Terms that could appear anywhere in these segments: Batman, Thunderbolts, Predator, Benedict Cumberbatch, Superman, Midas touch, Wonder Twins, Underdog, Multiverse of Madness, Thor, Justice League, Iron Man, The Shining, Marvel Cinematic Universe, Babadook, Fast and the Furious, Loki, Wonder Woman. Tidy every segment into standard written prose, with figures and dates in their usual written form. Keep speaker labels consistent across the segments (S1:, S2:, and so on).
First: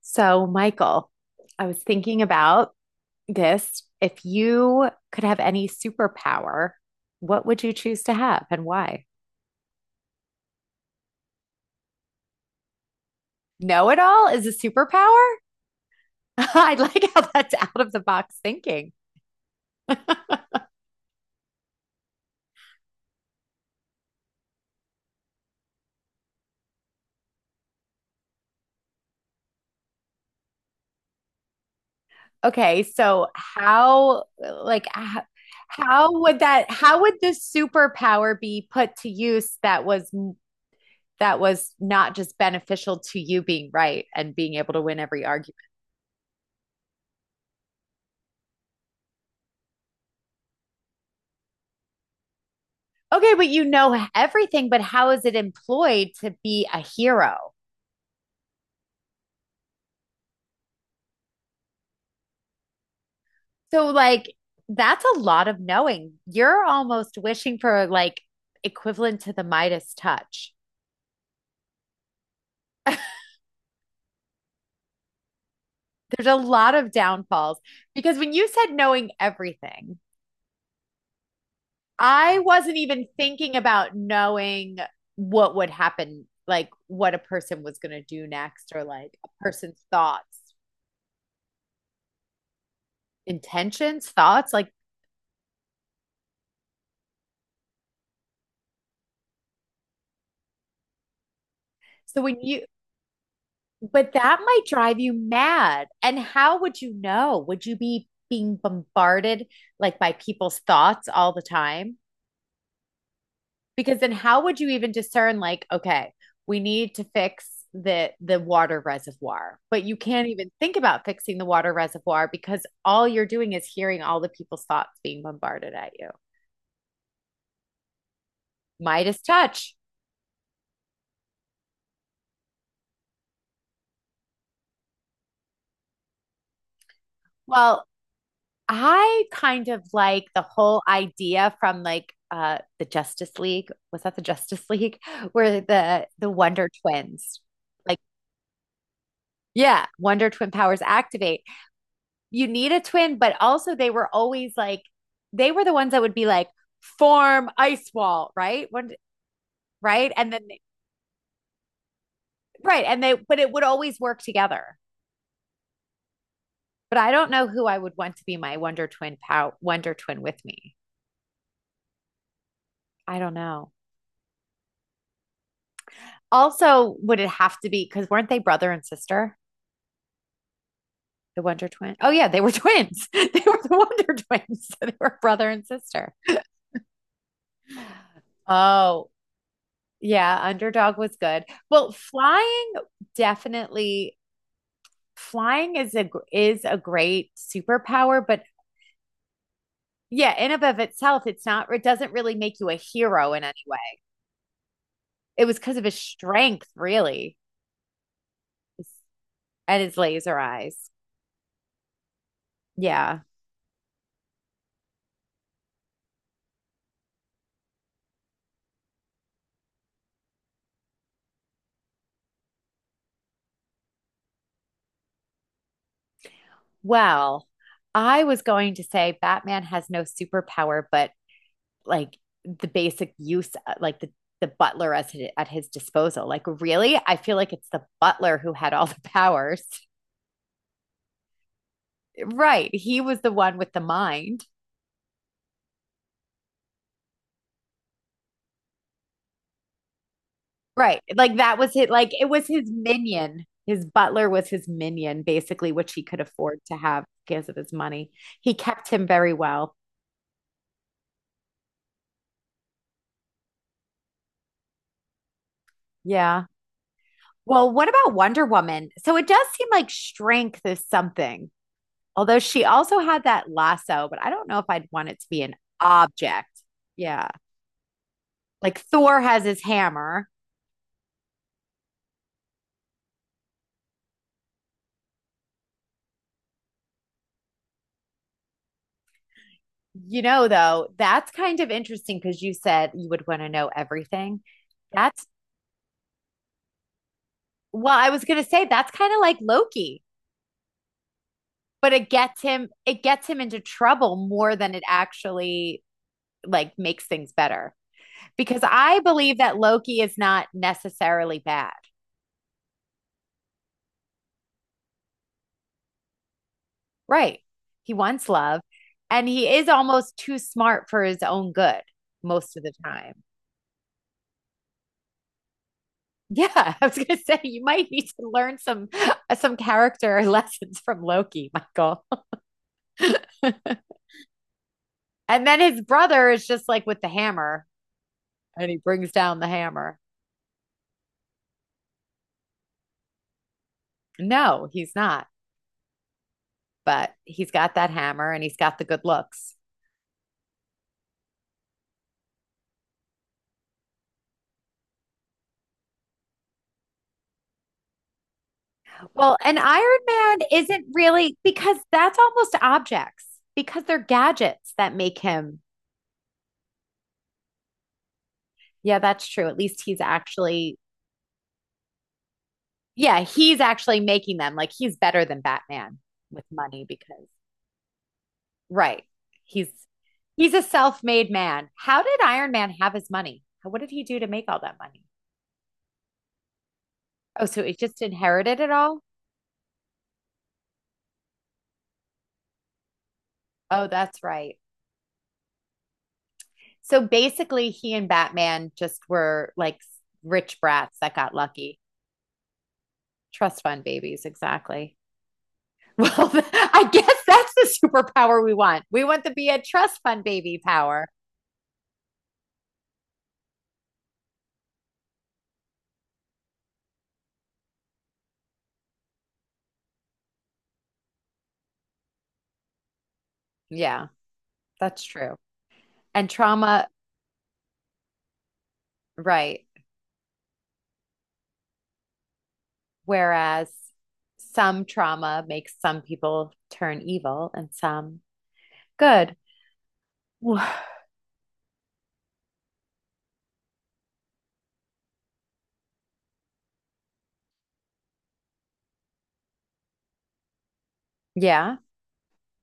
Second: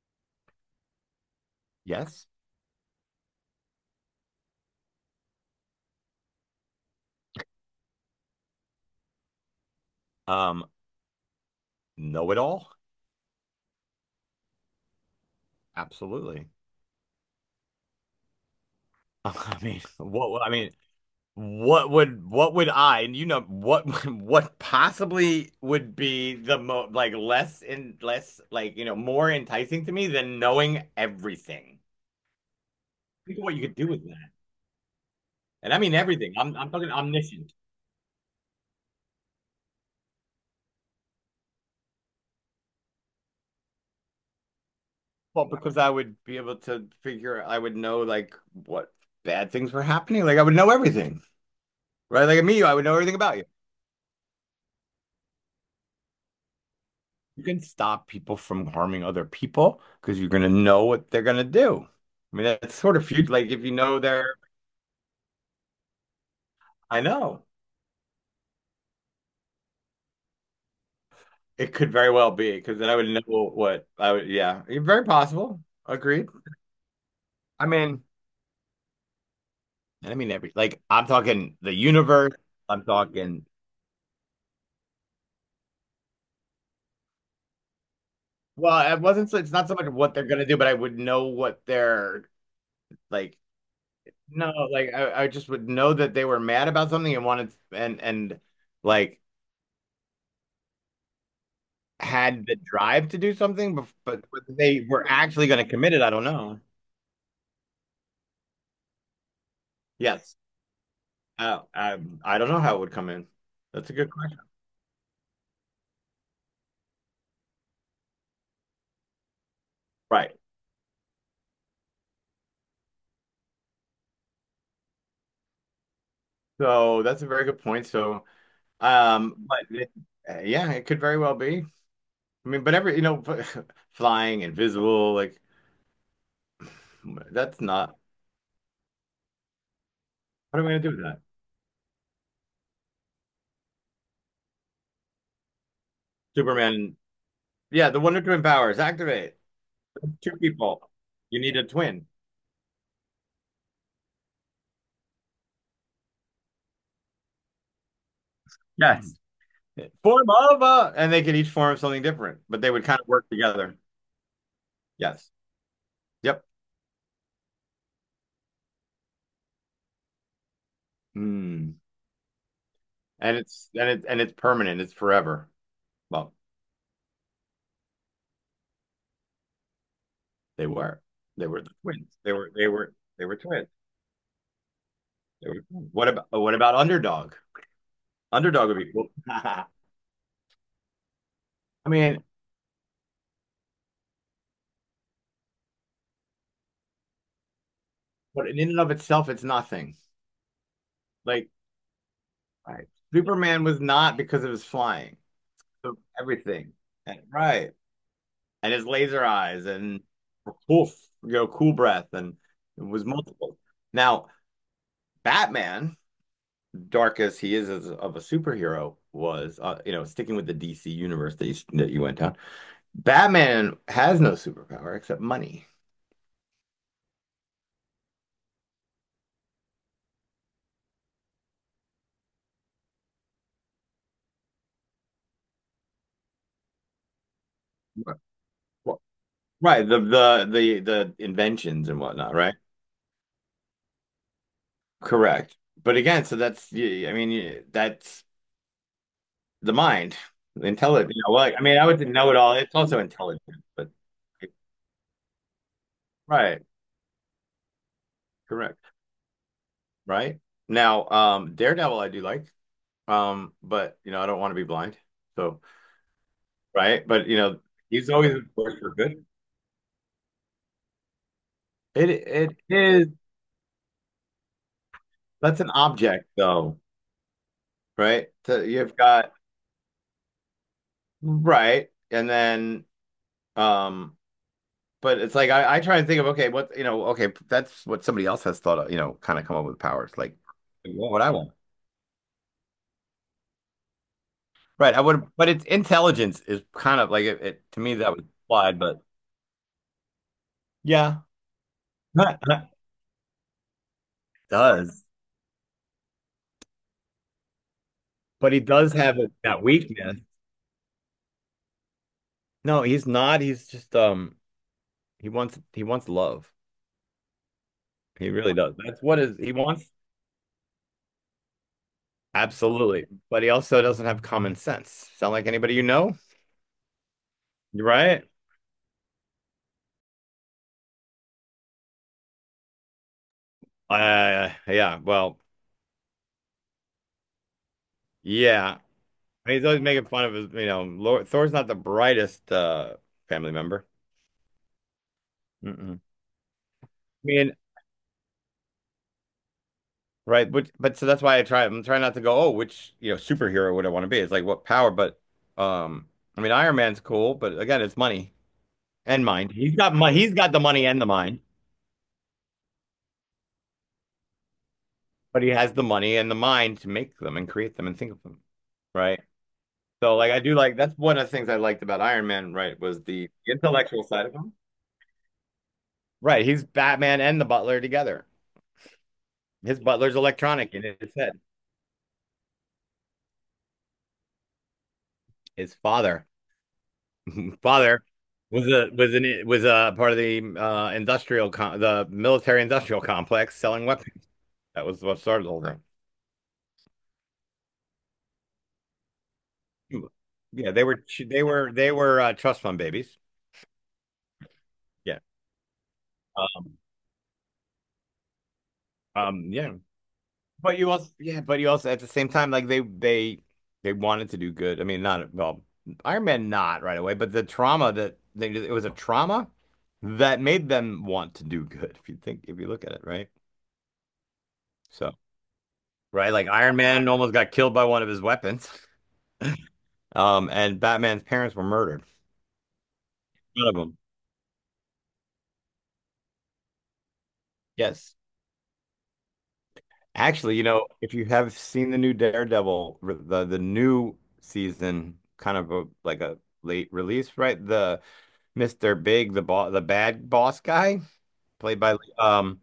S1: So, Michael, I was thinking
S2: Yes.
S1: about this. If you could have any superpower, what would you choose to have and why?
S2: Um, know it all?
S1: Know it all is a superpower?
S2: Absolutely.
S1: I like how that's out of the box thinking.
S2: I mean, what I mean, what would I, and what what possibly would be the mo like less and less more enticing to me than knowing everything.
S1: Okay, so
S2: Think of what you could do with that. And I mean
S1: how
S2: everything.
S1: would
S2: I'm
S1: that,
S2: talking
S1: how would the
S2: omniscient.
S1: superpower be put to use that was not just beneficial to you being right and being able to win every
S2: Well,
S1: argument?
S2: because I would be able to figure I would know like what bad things were happening. Like I would know everything. Right? Like me, I would know everything
S1: Okay,
S2: about you.
S1: but you know everything, but how is it employed to be a hero?
S2: You can stop people from harming other people because you're going to know what they're going to do. I mean, that's sort of future. Like, if you
S1: So,
S2: know
S1: like, that's a lot of knowing. You're
S2: I
S1: almost
S2: know
S1: wishing for like equivalent to the Midas touch.
S2: it could very well be because then I would know what I would, yeah, yeah, very possible.
S1: There's
S2: Agreed.
S1: a lot of downfalls
S2: I mean,
S1: because when you said knowing everything,
S2: I mean, every, like, I'm talking the universe,
S1: I wasn't
S2: I'm
S1: even thinking about knowing what would happen, like what a person was going to do next or
S2: well, it
S1: like a
S2: wasn't, so it's not so
S1: person's
S2: much what they're
S1: thoughts,
S2: going to do, but I would know what like,
S1: intentions,
S2: no,
S1: thoughts. Like,
S2: like, I just would know that they were mad about something and wanted, and like,
S1: so when
S2: had the
S1: you,
S2: drive to do something,
S1: but
S2: but
S1: that
S2: but
S1: might
S2: they
S1: drive
S2: were
S1: you
S2: actually going to
S1: mad.
S2: commit it, I
S1: And
S2: don't
S1: how
S2: know.
S1: would you know? Would you be being bombarded like by
S2: Yes.
S1: people's thoughts all the
S2: Oh,
S1: time?
S2: I don't know how it would come in. That's a
S1: Because
S2: good
S1: then
S2: question.
S1: how would you even discern like, okay, we need to fix the water reservoir. But you can't
S2: Right.
S1: even think about fixing the water reservoir because all you're doing is hearing all the people's thoughts being bombarded at you.
S2: So that's a very good point. So,
S1: Midas
S2: um, but
S1: touch.
S2: it, yeah, it could very well be. I mean, but every, you know, flying, invisible, like that's
S1: Well,
S2: not,
S1: I kind of like the
S2: what am I
S1: whole
S2: going to do with that?
S1: idea from like the Justice League. Was that the Justice League? Where the Wonder
S2: Superman.
S1: Twins.
S2: Yeah,
S1: Like
S2: the Wonder Twin powers activate.
S1: yeah, Wonder
S2: Two
S1: Twin powers
S2: people. You
S1: activate.
S2: need a twin.
S1: You need a twin, but also they were always like they were the ones that would be like form ice wall, right? When,
S2: Yes.
S1: right? And then
S2: And they could each form something different, but they
S1: right,
S2: would kind
S1: and
S2: of
S1: they
S2: work
S1: but it would
S2: together.
S1: always work together.
S2: Yes. Yep.
S1: But I don't know who I would want to be my Wonder Twin with me.
S2: Mm.
S1: I don't
S2: And it's
S1: know.
S2: and it's and it's permanent. It's forever. Well,
S1: Also, would it have to be because weren't they brother and sister?
S2: they were.
S1: The
S2: They were
S1: Wonder Twins? Oh
S2: twins.
S1: yeah,
S2: They
S1: they were
S2: were they were
S1: twins.
S2: they were
S1: They were
S2: twins.
S1: the Wonder Twins. So they were brother
S2: They were
S1: and
S2: twins. What
S1: sister.
S2: about what about Underdog? Underdog would be cool.
S1: Oh, yeah, Underdog was good. Well,
S2: Mean,
S1: flying definitely flying is a gr- is a great superpower, but
S2: but in and of itself, it's nothing.
S1: yeah, in and of itself, it's
S2: Like
S1: not it doesn't really make you a
S2: right.
S1: hero in any
S2: Superman was
S1: way.
S2: not because of his flying.
S1: It was because of his
S2: So
S1: strength,
S2: everything.
S1: really,
S2: Right. And his laser eyes
S1: and his
S2: and
S1: laser eyes.
S2: poof, cool breath and it was
S1: Yeah.
S2: multiple. Now, Batman, dark as he is as of a superhero, was, sticking with the DC universe that that you went down, Batman has no superpower except money.
S1: Well, I was going to say Batman has no superpower, but like the basic use, like the butler as his, at his disposal. Like, really, I feel like it's the
S2: Right.
S1: butler who had all the
S2: Well,
S1: powers.
S2: right. The the inventions and whatnot. Right.
S1: Right, he was the one with the mind.
S2: Correct. But again, so that's I mean that's the mind,
S1: Right,
S2: intelligent.
S1: like that was
S2: I
S1: it.
S2: would
S1: Like it
S2: know it
S1: was
S2: all.
S1: his
S2: It's also intelligent,
S1: minion. His
S2: but
S1: butler was his minion, basically, which he could afford
S2: right.
S1: to have because of his money. He
S2: Correct.
S1: kept him very well.
S2: Right. Now, Daredevil, I do like, but you know, I don't want to be blind, so.
S1: Yeah.
S2: Right? But you know,
S1: Well, what
S2: he's
S1: about
S2: always
S1: Wonder
S2: worked
S1: Woman?
S2: for
S1: So
S2: good.
S1: it does seem like strength is something.
S2: It
S1: Although
S2: it
S1: she also
S2: is
S1: had that lasso, but I don't know if I'd want it to be an
S2: that's an object
S1: object.
S2: though,
S1: Yeah.
S2: right? So
S1: Like
S2: you've
S1: Thor
S2: got
S1: has his hammer.
S2: right, and then um, but it's like I try and think of, okay, what, okay, that's what somebody else has thought of, you know, kind of come up with powers.
S1: You
S2: Like
S1: know, though,
S2: what would
S1: that's
S2: I want?
S1: kind of interesting because you said you would want to know everything.
S2: Right. I would,
S1: That's,
S2: but it's intelligence is kind of like it to me
S1: well, I
S2: that was
S1: was going to say
S2: applied,
S1: that's
S2: but
S1: kind of like Loki,
S2: yeah.
S1: but it gets him into trouble more than it
S2: Does.
S1: actually like makes things better.
S2: But he
S1: Because
S2: does
S1: I
S2: have a,
S1: believe that
S2: that
S1: Loki
S2: weakness.
S1: is not necessarily bad.
S2: No, he's not. He's just he wants love.
S1: Right. He wants
S2: He really
S1: love
S2: does. That's what
S1: and
S2: is he
S1: he is
S2: wants.
S1: almost too smart for his own good most of the
S2: Absolutely.
S1: time.
S2: But he also doesn't have common sense. Sound like anybody you know?
S1: Yeah, I was going to say you might need
S2: Right?
S1: to learn some character lessons from Loki, Michael.
S2: Yeah. Well,
S1: And then his brother is just like with the hammer and he
S2: yeah.
S1: brings down the
S2: He's always
S1: hammer.
S2: making fun of his, you know, Lord, Thor's not the brightest family member.
S1: No, he's not,
S2: Mm-mm.
S1: but he's
S2: Mean,
S1: got that hammer and he's got the good looks.
S2: but so that's why I'm trying not to go, oh, which, you know, superhero would I want to be? It's like what power, but um I mean Iron Man's cool, but again, it's money and
S1: Well,
S2: mind.
S1: an Iron
S2: He's
S1: Man
S2: got the
S1: isn't
S2: money and the
S1: really
S2: mind.
S1: because that's almost objects because they're gadgets that make
S2: But he
S1: him.
S2: has the money and the mind to make them and create them and think of them,
S1: Yeah,
S2: right?
S1: that's true. At least he's
S2: So like I do like
S1: actually,
S2: that's one of the things I liked about Iron Man, right? Was
S1: yeah,
S2: the
S1: he's actually
S2: intellectual side of
S1: making
S2: him.
S1: them. Like he's better than Batman with
S2: Right, he's
S1: money
S2: Batman
S1: because,
S2: and the Butler together.
S1: right. He's
S2: His butler's
S1: he's a
S2: electronic in his
S1: self-made
S2: head.
S1: man. How did Iron Man have his money? How- What did he do to make all that money?
S2: His father,
S1: Oh, so he just
S2: father
S1: inherited
S2: was
S1: it
S2: a
S1: all?
S2: was an was a part of the industrial the military industrial complex selling
S1: Oh, that's
S2: weapons.
S1: right.
S2: That was what started the whole thing.
S1: So basically he and Batman just were like rich
S2: Yeah, they
S1: brats
S2: were
S1: that got
S2: they were
S1: lucky.
S2: they were trust fund babies.
S1: Trust fund babies, exactly.
S2: Yeah,
S1: Well,
S2: um,
S1: I guess that's the superpower we want. We want to be a
S2: yeah.
S1: trust fund baby
S2: But you
S1: power.
S2: also, yeah, but you also at the same time, like they wanted to do good. I mean, not well, Iron Man not right away, but the trauma that they it was a trauma that made them want to do good. If you think, if you look at it, right?
S1: Yeah. That's
S2: So
S1: true. And
S2: right, like Iron
S1: trauma,
S2: Man almost got killed by one of his weapons,
S1: right.
S2: and Batman's parents were murdered. One
S1: Whereas
S2: of them,
S1: some trauma makes some people turn evil and
S2: yes.
S1: some good.
S2: Actually, you know, if you have seen the new Daredevil, the new season, kind of a, like a late release, right? The Mr. Big, the boss, the bad boss guy,
S1: Yeah.
S2: played by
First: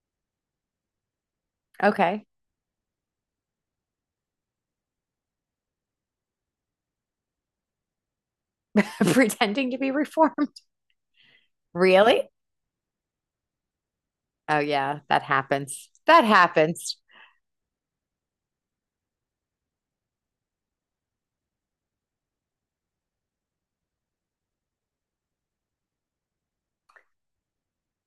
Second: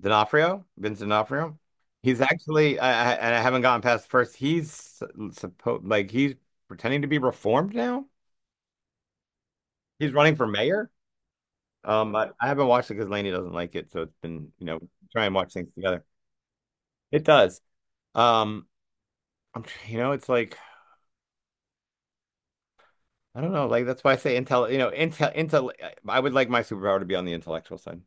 S2: D'Onofrio, Vincent D'Onofrio. He's
S1: Okay.
S2: actually, I haven't gotten past the first. He's supposed like he's pretending to be reformed now.
S1: Pretending to be
S2: He's running for
S1: reformed.
S2: mayor.
S1: Really?
S2: I haven't watched it because Lainey doesn't like it, so it's been,
S1: Oh,
S2: you know,
S1: yeah. That
S2: try and watch things
S1: happens.
S2: together.
S1: That happens.
S2: It does. Um, you know, it's like I don't know, like that's why I say intel. You know, intel, intel. I would like my superpower to be on the intellectual side,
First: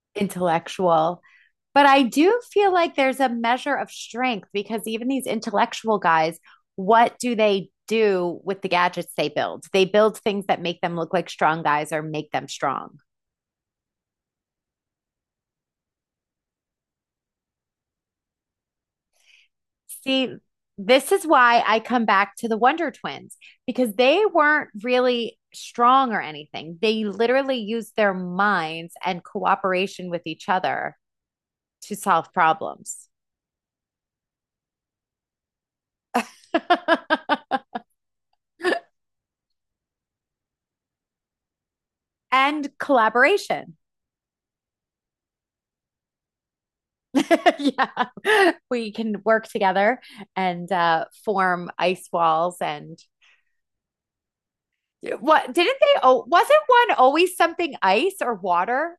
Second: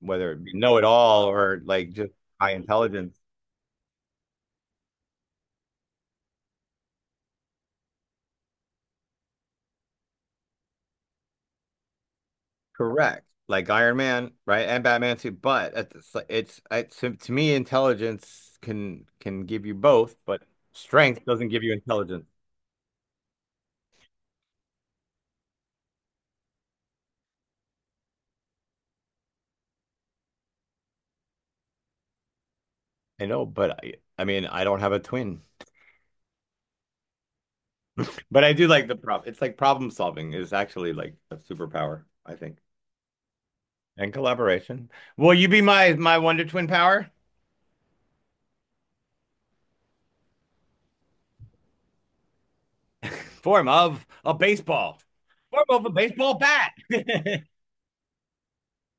S2: whether it be know it
S1: Intellectual.
S2: all or
S1: But
S2: like
S1: I
S2: just
S1: do
S2: high
S1: feel like
S2: intelligence.
S1: there's a measure of strength because even these intellectual guys, what do they do with the gadgets they build? They build things that make them look like strong guys or make them strong.
S2: Correct. Like Iron Man, right? And Batman too. But at it's to me, intelligence can give you both,
S1: See,
S2: but
S1: this
S2: strength
S1: is
S2: doesn't
S1: why
S2: give you
S1: I come
S2: intelligence.
S1: back to the Wonder Twins because they weren't really strong or anything. They literally used their minds and cooperation with each other to solve problems.
S2: I know, but I mean, I don't have a twin. But I do like the prop. It's like problem solving is actually like a superpower, I think.
S1: And collaboration.
S2: And collaboration. Will you be my Wonder Twin power?
S1: Yeah. We can work together and form ice walls and
S2: Form of a baseball.
S1: what
S2: Form
S1: didn't
S2: of a
S1: they oh
S2: baseball
S1: wasn't
S2: bat.
S1: one always something ice or water.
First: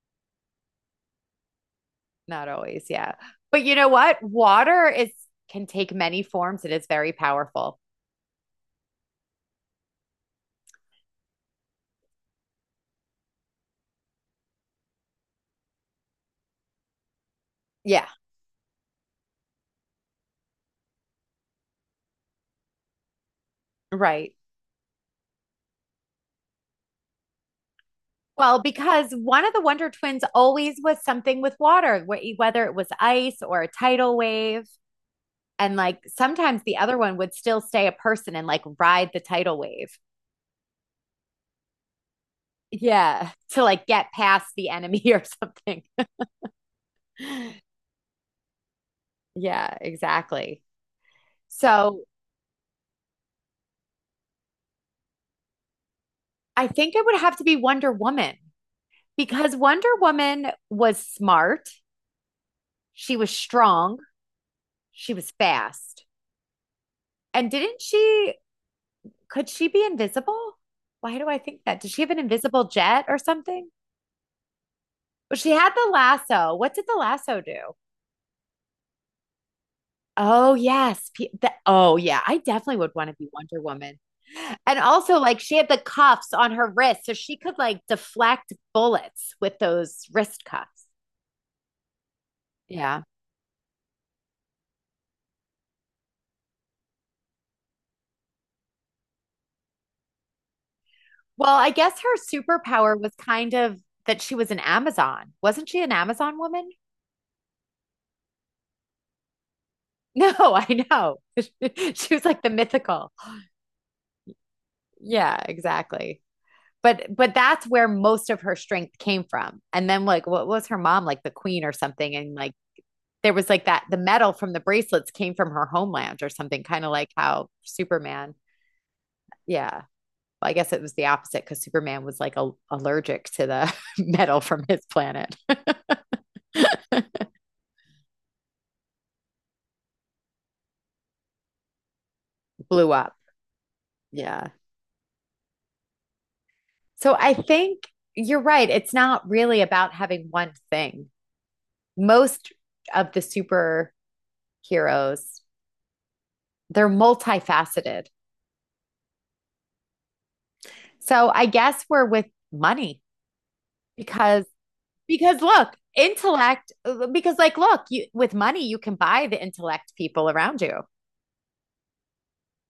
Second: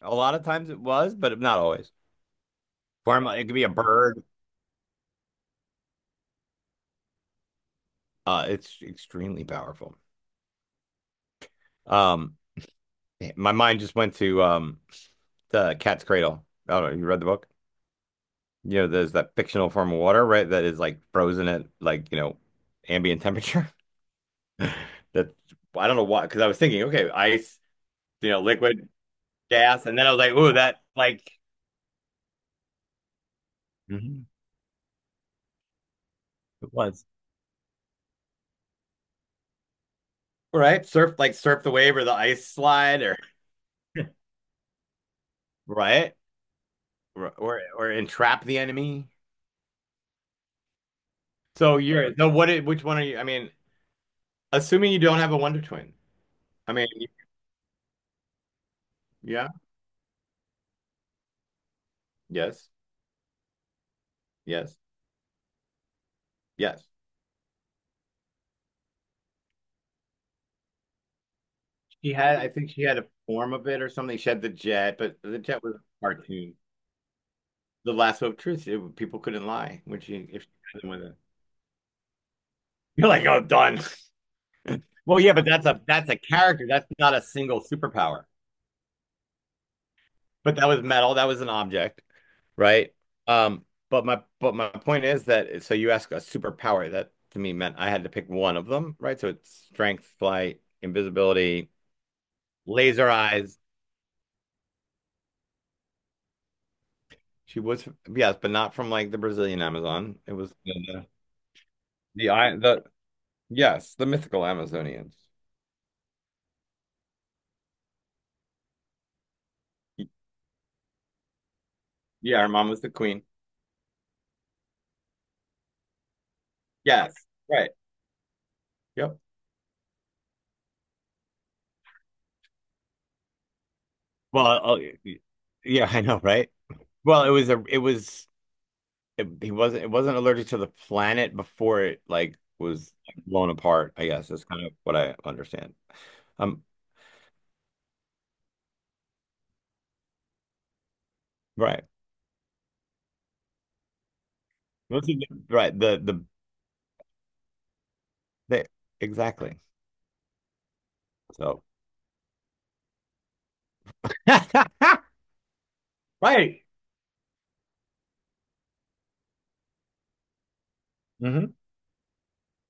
S2: A lot of times it was, but not always.
S1: Not always, yeah.
S2: Form, it could be
S1: But
S2: a
S1: you know what?
S2: bird.
S1: Water is can take many forms. It is very powerful.
S2: It's extremely powerful. Um, my mind just went to the Cat's Cradle. I don't know. You read the book?
S1: Yeah.
S2: You know, there's that fictional form of water, right? That is like frozen at, like, you know, ambient temperature.
S1: Right.
S2: That I don't know why, because I was thinking, okay, ice, you know,
S1: Well,
S2: liquid,
S1: because one of the
S2: gas,
S1: Wonder
S2: and then I was
S1: Twins
S2: like, ooh,
S1: always
S2: that
S1: was
S2: like
S1: something with water, whether it was ice or a tidal
S2: Mhm.
S1: wave. And like sometimes
S2: It
S1: the other
S2: was.
S1: one would still stay a person and like ride the tidal wave.
S2: Right, surf the wave or the ice slide
S1: Yeah, to like get past the enemy or something.
S2: right, or, or entrap the enemy.
S1: Yeah, exactly.
S2: So
S1: So
S2: you're no, what? Which one are you? I mean, assuming you don't have a Wonder Twin.
S1: I
S2: I mean,
S1: think it would have to be Wonder Woman
S2: yeah,
S1: because Wonder Woman was smart.
S2: yes,
S1: She was strong.
S2: yes,
S1: She was fast.
S2: yes.
S1: And didn't she, could she be invisible? Why do I think that? Did she have
S2: She
S1: an
S2: had, I
S1: invisible
S2: think she had
S1: jet
S2: a
S1: or
S2: form of
S1: something?
S2: it or something. She had the jet, but
S1: Well,
S2: the
S1: she
S2: jet
S1: had
S2: was a
S1: the lasso.
S2: cartoon.
S1: What did the lasso do?
S2: The Lasso of Truth. It- people couldn't lie when she, if she
S1: Oh,
S2: had them with
S1: yes.
S2: it.
S1: Oh, yeah. I definitely would
S2: You're
S1: want to
S2: like,
S1: be
S2: oh,
S1: Wonder
S2: done.
S1: Woman. And also,
S2: Well, yeah,
S1: like,
S2: but
S1: she had the
S2: that's a
S1: cuffs on
S2: character.
S1: her
S2: That's
S1: wrist, so
S2: not a
S1: she could
S2: single
S1: like
S2: superpower.
S1: deflect bullets with those wrist
S2: But that was
S1: cuffs.
S2: metal. That was an object, right?
S1: Yeah.
S2: But my point is that so you ask a superpower that to me meant I had to pick one of them, right? So it's strength, flight,
S1: Well, I
S2: invisibility,
S1: guess her superpower
S2: laser
S1: was kind
S2: eyes.
S1: of that she was an Amazon. Wasn't she an Amazon woman?
S2: She was, yes, but not from like the Brazilian Amazon.
S1: No,
S2: It was
S1: I know. She was
S2: the
S1: like the
S2: I the
S1: mythical.
S2: yes, the mythical Amazonians.
S1: Yeah, exactly. But that's where most of her strength came from. And then like what was her mom like the queen or something and
S2: Yeah, her
S1: like
S2: mom was the queen.
S1: there was like that the metal from the bracelets came from her homeland or something kind of like
S2: Yes,
S1: how
S2: right.
S1: Superman.
S2: Yep.
S1: Yeah. Well, I guess it was the opposite cuz Superman was like a, allergic to the metal
S2: Well,
S1: from
S2: I'll-
S1: his planet.
S2: yeah, I know, right? Well, it was a, it was, it, he wasn't, it wasn't allergic to the planet before it like
S1: Blew
S2: was
S1: up.
S2: blown apart. I guess that's
S1: Yeah.
S2: kind of what I understand. Um,
S1: So I think you're right. It's not really about having one thing.
S2: right,
S1: Most of the superheroes,
S2: The
S1: they're multifaceted.
S2: the exactly.
S1: So I
S2: So,
S1: guess we're with money because look,
S2: right.
S1: intellect because like look, you with money you can buy the intellect people around you.
S2: Hmm.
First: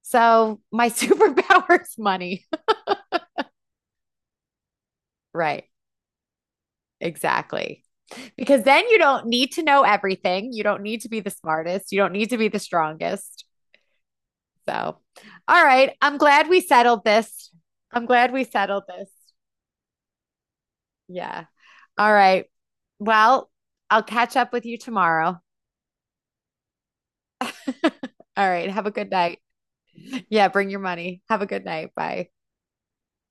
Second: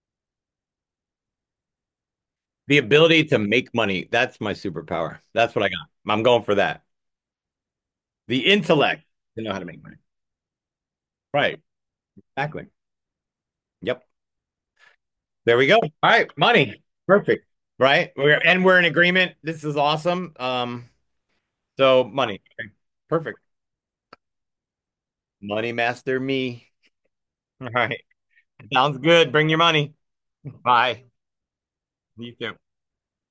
S1: So my superpower is money.
S2: The ability to make money. That's my superpower. That's
S1: Right.
S2: what I got. I'm going for that.
S1: Exactly.
S2: The
S1: Because then you
S2: intellect
S1: don't
S2: to
S1: need
S2: know how
S1: to
S2: to
S1: know
S2: make money.
S1: everything. You don't need to be the
S2: Right.
S1: smartest. You don't need to be the
S2: Exactly.
S1: strongest.
S2: Yep.
S1: So,
S2: There
S1: all
S2: we go. All
S1: right. I'm
S2: right.
S1: glad we
S2: Money.
S1: settled
S2: Perfect.
S1: this. I'm
S2: Right.
S1: glad we
S2: We're
S1: settled
S2: in
S1: this.
S2: agreement. This is awesome.
S1: Yeah.
S2: So
S1: All
S2: money.
S1: right.
S2: Okay. Perfect.
S1: Well, I'll catch up
S2: Money master me. All right. Sounds good. Bring your money. Bye. You too.